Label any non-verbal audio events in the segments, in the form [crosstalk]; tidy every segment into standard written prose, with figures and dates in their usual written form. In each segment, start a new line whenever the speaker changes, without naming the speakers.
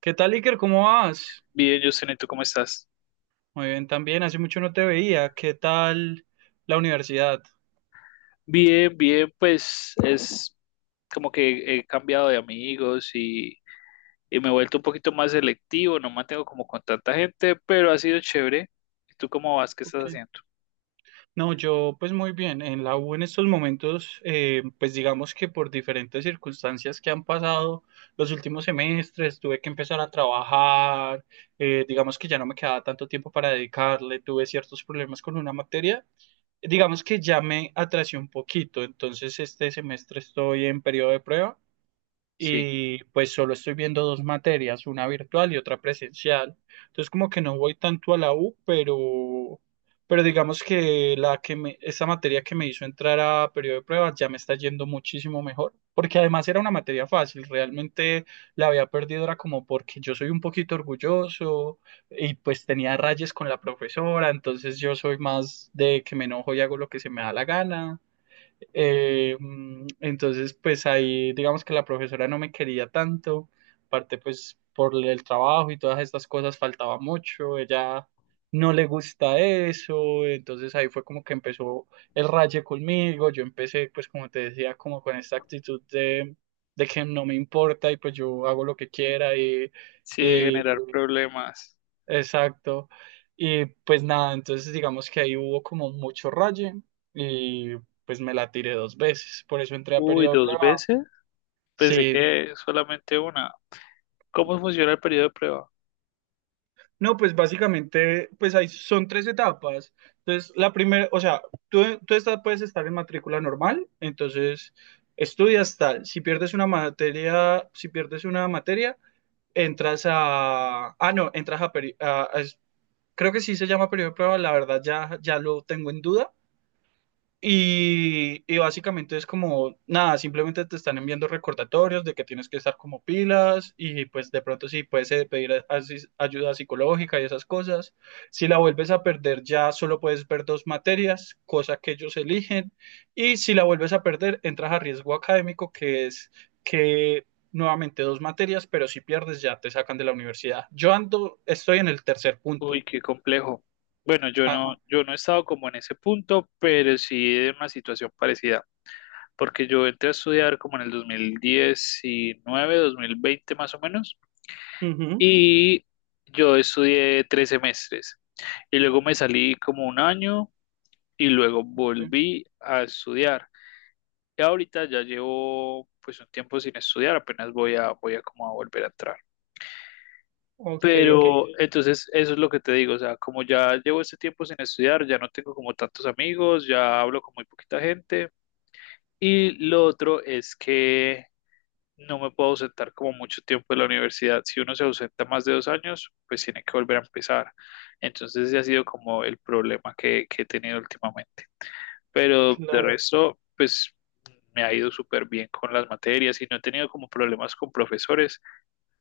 ¿Qué tal, Iker? ¿Cómo vas?
Bien, Justin, ¿y tú cómo estás?
Muy bien, también. Hace mucho no te veía. ¿Qué tal la universidad?
Bien, bien, pues es como que he cambiado de amigos y me he vuelto un poquito más selectivo, no mantengo como con tanta gente, pero ha sido chévere. ¿Y tú cómo vas? ¿Qué estás
Ok.
haciendo?
No, yo pues muy bien. En la U en estos momentos, pues digamos que por diferentes circunstancias que han pasado los últimos semestres, tuve que empezar a trabajar, digamos que ya no me quedaba tanto tiempo para dedicarle, tuve ciertos problemas con una materia. Digamos que ya me atrasé un poquito, entonces este semestre estoy en periodo de prueba.
Sí,
Y pues solo estoy viendo dos materias, una virtual y otra presencial. Entonces como que no voy tanto a la U, pero digamos que, la que me, esa materia que me hizo entrar a periodo de pruebas ya me está yendo muchísimo mejor, porque además era una materia fácil, realmente la había perdido, era como porque yo soy un poquito orgulloso y pues tenía rayes con la profesora, entonces yo soy más de que me enojo y hago lo que se me da la gana. Entonces, pues ahí digamos que la profesora no me quería tanto, aparte pues por el trabajo y todas estas cosas faltaba mucho, ella no le gusta eso, entonces ahí fue como que empezó el raye conmigo, yo empecé pues como te decía, como con esta actitud de que no me importa y pues yo hago lo que quiera y,
sí, de generar problemas.
exacto. Y pues nada, entonces digamos que ahí hubo como mucho raye y pues me la tiré dos veces, por eso entré a
Uy,
periodo de
dos
prueba.
veces. Pensé
Sí,
que solamente una. ¿Cómo funciona el periodo de prueba?
no, pues básicamente pues ahí son tres etapas. Entonces la primera, o sea, tú estás, puedes estar en matrícula normal, entonces estudias tal, si pierdes una materia, si pierdes una materia, entras a, ah no, entras a, creo que sí se llama periodo de prueba, la verdad ya, ya lo tengo en duda. Y básicamente es como, nada, simplemente te están enviando recordatorios de que tienes que estar como pilas y pues de pronto sí puedes, pedir ayuda psicológica y esas cosas. Si la vuelves a perder ya solo puedes ver dos materias, cosa que ellos eligen. Y si la vuelves a perder, entras a riesgo académico, que es que nuevamente dos materias, pero si pierdes ya te sacan de la universidad. Yo ando, estoy en el tercer
Uy,
punto.
qué complejo. Bueno, yo no,
Ajá,
yo no he estado como en ese punto, pero sí en una situación parecida. Porque yo entré a estudiar como en el 2019, 2020 más o menos,
ujú,
y yo estudié 3 semestres y luego me salí como un año y luego
ok,
volví a estudiar. Y ahorita ya llevo pues un tiempo sin estudiar, apenas voy a como a volver a entrar.
ok, ok,
Pero entonces eso es lo que te digo, o sea, como ya llevo este tiempo sin estudiar, ya no tengo como tantos amigos, ya hablo con muy poquita gente. Y lo otro es que no me puedo ausentar como mucho tiempo de la universidad. Si uno se ausenta más de 2 años, pues tiene que volver a empezar. Entonces ese ha sido como el problema que he tenido últimamente. Pero de
claro,
resto, pues me ha ido súper bien con las materias y no he tenido como problemas con profesores,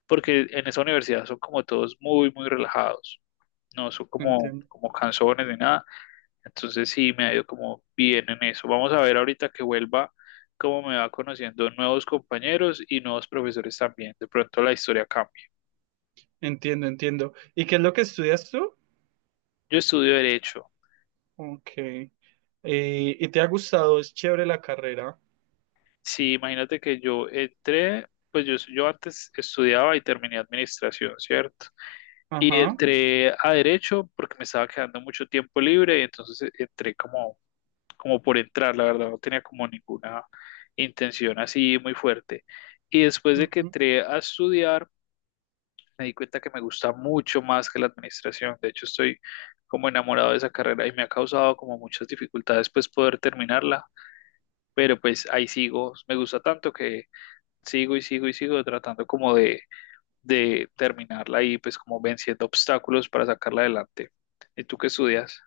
porque en esa universidad son como todos muy, muy relajados. No son como,
entiendo.
cansones ni nada. Entonces sí, me ha ido como bien en eso. Vamos a ver ahorita que vuelva cómo me va conociendo nuevos compañeros y nuevos profesores también. De pronto la historia cambia.
Entiendo, entiendo. ¿Y qué es lo que estudias tú?
Yo estudio derecho.
Ok. ¿Y te ha gustado? Es chévere la carrera.
Sí, imagínate que yo entré, pues yo antes estudiaba y terminé administración, ¿cierto? Y
Ajá,
entré a derecho porque me estaba quedando mucho tiempo libre y entonces entré como, como por entrar, la verdad, no tenía como ninguna intención así muy fuerte. Y después de que
ujú.
entré a estudiar, me di cuenta que me gusta mucho más que la administración. De hecho, estoy como enamorado de esa carrera y me ha causado como muchas dificultades pues poder terminarla, pero pues ahí sigo, me gusta tanto que sigo y sigo y sigo tratando como de terminarla y pues como venciendo obstáculos para sacarla adelante. ¿Y tú qué estudias?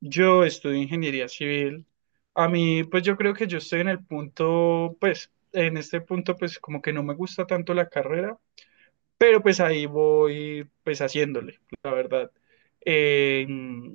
Yo estudio ingeniería civil. A mí, pues yo creo que yo estoy en el punto, pues, en este punto, pues como que no me gusta tanto la carrera. Pero pues ahí voy pues haciéndole, la verdad. Eh,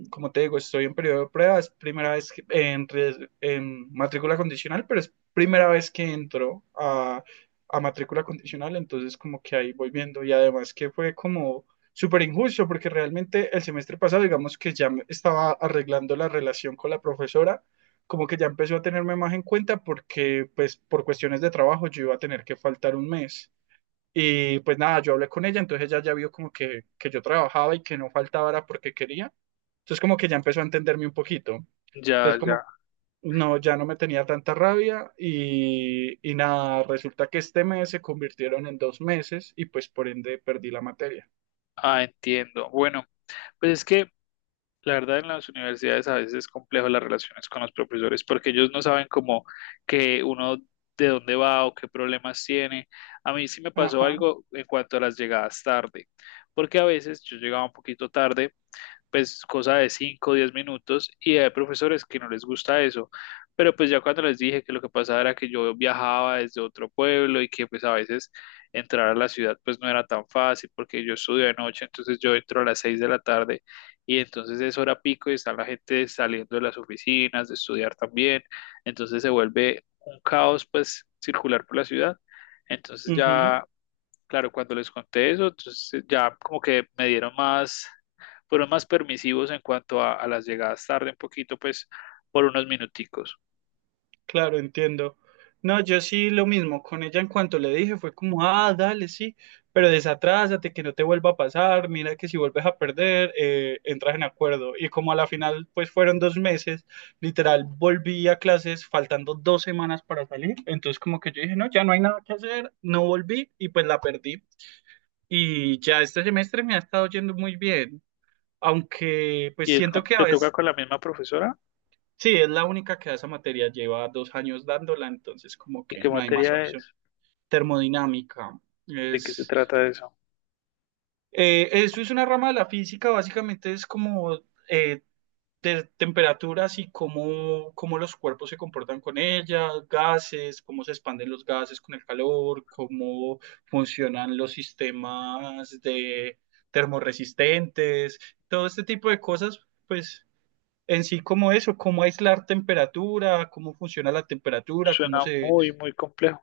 Como te digo, estoy en periodo de prueba, es primera vez que- en matrícula condicional, pero es primera vez que entro a matrícula condicional, entonces como que ahí voy viendo y además que fue como súper injusto porque realmente el semestre pasado, digamos que ya me estaba arreglando la relación con la profesora, como que ya empezó a tenerme más en cuenta porque pues por cuestiones de trabajo yo iba a tener que faltar un mes. Y pues nada, yo hablé con ella, entonces ella ya vio como que yo trabajaba y que no faltaba era porque quería. Entonces como que ya empezó a entenderme un poquito.
Ya,
Entonces
ya.
como no, ya no me tenía tanta rabia y nada, resulta que este mes se convirtieron en 2 meses y pues por ende perdí la materia.
Ah, entiendo. Bueno, pues es que la verdad, en las universidades a veces es complejo las relaciones con los profesores porque ellos no saben cómo que uno de dónde va o qué problemas tiene. A mí sí me pasó
Ajá,
algo en cuanto a las llegadas tarde, porque a veces yo llegaba un poquito tarde pues cosa de 5 o 10 minutos y hay profesores que no les gusta eso. Pero pues ya cuando les dije que lo que pasaba era que yo viajaba desde otro pueblo y que pues a veces entrar a la ciudad pues no era tan fácil porque yo estudio de noche, entonces yo entro a las 6 de la tarde y entonces es hora pico y está la gente saliendo de las oficinas, de estudiar también, entonces se vuelve un caos pues circular por la ciudad. Entonces
ujú.
ya, claro, cuando les conté eso, entonces ya como que me dieron más, fueron más permisivos en cuanto a las llegadas tarde un poquito, pues por unos minuticos.
Claro, entiendo. No, yo sí lo mismo con ella en cuanto le dije, fue como, ah, dale, sí, pero desatrásate, que no te vuelva a pasar, mira que si vuelves a perder, entras en acuerdo. Y como a la final, pues fueron 2 meses, literal, volví a clases faltando 2 semanas para salir, entonces como que yo dije, no, ya no hay nada que hacer, no volví y pues la perdí. Y ya este semestre me ha estado yendo muy bien, aunque pues
¿Y es
siento que a
te toca
veces
con la misma profesora?
sí, es la única que da esa materia, lleva 2 años dándola, entonces como
¿Y
que
qué
no hay más
materia
opción.
es?
Termodinámica.
¿De qué se
Es,
trata eso?
eso es una rama de la física, básicamente es como eh, de temperaturas y cómo los cuerpos se comportan con ellas, gases, cómo se expanden los gases con el calor, cómo funcionan los sistemas de termorresistentes, todo este tipo de cosas, pues en sí como eso, cómo aislar temperatura, cómo funciona la temperatura, cómo
Suena
se
muy, muy complejo.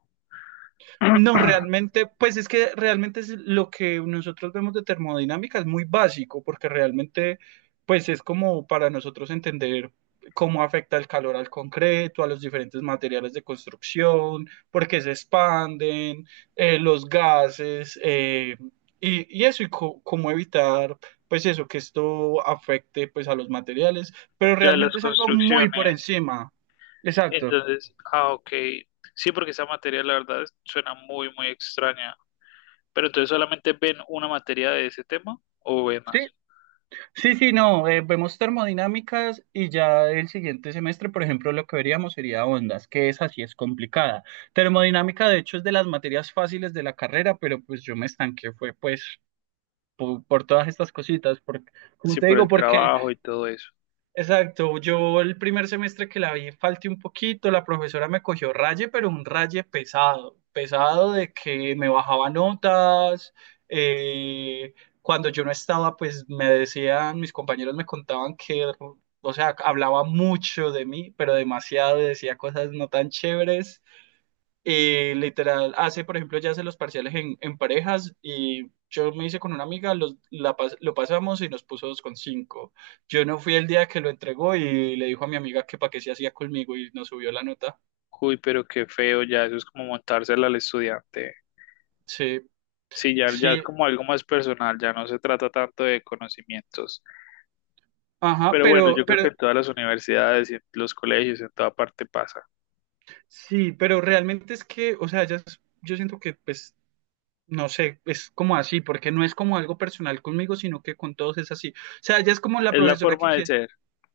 no,
[clears throat]
realmente, pues es que realmente es lo que nosotros vemos de termodinámica es muy básico, porque realmente, pues es como para nosotros entender cómo afecta el calor al concreto, a los diferentes materiales de construcción, por qué se expanden, los gases, y eso, y cómo evitar, pues eso, que esto afecte, pues a los materiales, pero
Ya las
realmente es algo muy por
construcciones.
encima. Exacto.
Entonces, ah, ok. Sí, porque esa materia la verdad suena muy, muy extraña. Pero entonces solamente ven una materia de ese tema o ven
Sí,
más.
sí, sí, no, vemos termodinámicas y ya el siguiente semestre, por ejemplo, lo que veríamos sería ondas, que esa sí es complicada. Termodinámica, de hecho, es de las materias fáciles de la carrera, pero pues yo me estanqué, fue pues por, todas estas cositas, por, como
Sí,
te
por
digo,
el
porque
trabajo y todo eso.
exacto, yo el primer semestre que la vi falté un poquito, la profesora me cogió raye, pero un raye pesado, pesado de que me bajaba notas, eh, cuando yo no estaba, pues me decían, mis compañeros me contaban que, o sea, hablaba mucho de mí, pero demasiado, decía cosas no tan chéveres, y literal, hace, por ejemplo, ya hace los parciales en parejas y yo me hice con una amiga, los, lo pasamos y nos puso 2,5. Yo no fui el día que lo entregó y le dijo a mi amiga que para qué se hacía conmigo y nos subió la nota.
Uy, pero qué feo, ya eso es como montársela al estudiante.
Sí,
Sí, ya, ya es
sí,
como algo más personal, ya no se trata tanto de conocimientos.
ajá,
Pero bueno,
pero,
yo creo que
pero,
en todas las universidades y en los colegios, en toda parte pasa.
sí, pero realmente es que, o sea, ya es- yo siento que, pues, no sé, es como así, porque no es como algo personal conmigo, sino que con todos es así. O sea, ya es como la
Es la
profesora que
forma de
quiere
ser,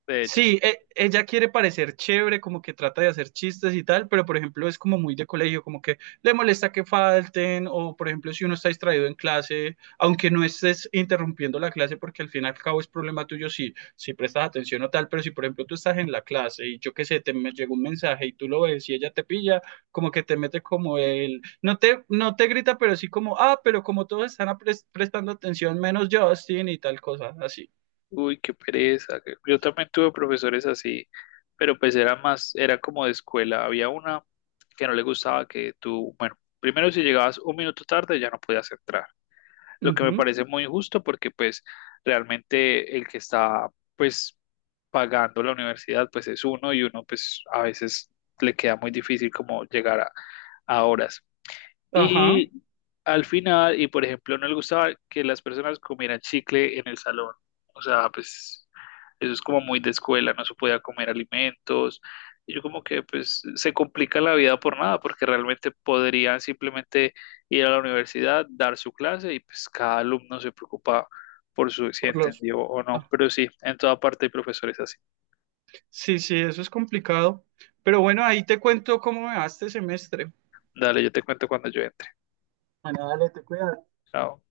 de hecho.
sí, ella quiere parecer chévere, como que trata de hacer chistes y tal, pero por ejemplo es como muy de colegio, como que le molesta que falten, o por ejemplo si uno está distraído en clase, aunque no estés interrumpiendo la clase, porque al fin y al cabo es problema tuyo si prestas atención o tal, pero si por ejemplo tú estás en la clase y yo qué sé, te me llegó un mensaje y tú lo ves y ella te pilla, como que te mete como el, no te grita, pero sí como, ah, pero como todos están prestando atención, menos Justin y tal cosa, así.
Uy, qué pereza. Yo también tuve profesores así, pero pues era más, era como de escuela. Había una que no le gustaba que tú, bueno, primero si llegabas un minuto tarde ya no podías entrar. Lo que me
Ujú,
parece muy injusto porque pues realmente el que está pues pagando la universidad pues es uno y uno pues a veces le queda muy difícil como llegar a horas.
ajá.
Y al final, y por ejemplo, no le gustaba que las personas comieran chicle en el salón. O sea, pues eso es como muy de escuela, no se podía comer alimentos. Y yo como que pues se complica la vida por nada, porque realmente podrían simplemente ir a la universidad, dar su clase y pues cada alumno se preocupa por su si
Por los...
entendió o no.
ah,
Pero sí, en toda parte hay profesores así.
sí, sí, eso es complicado. Pero bueno, ahí te cuento cómo me va este semestre.
Dale, yo te cuento cuando yo entre.
Bueno, dale, te cuidas.
Chao.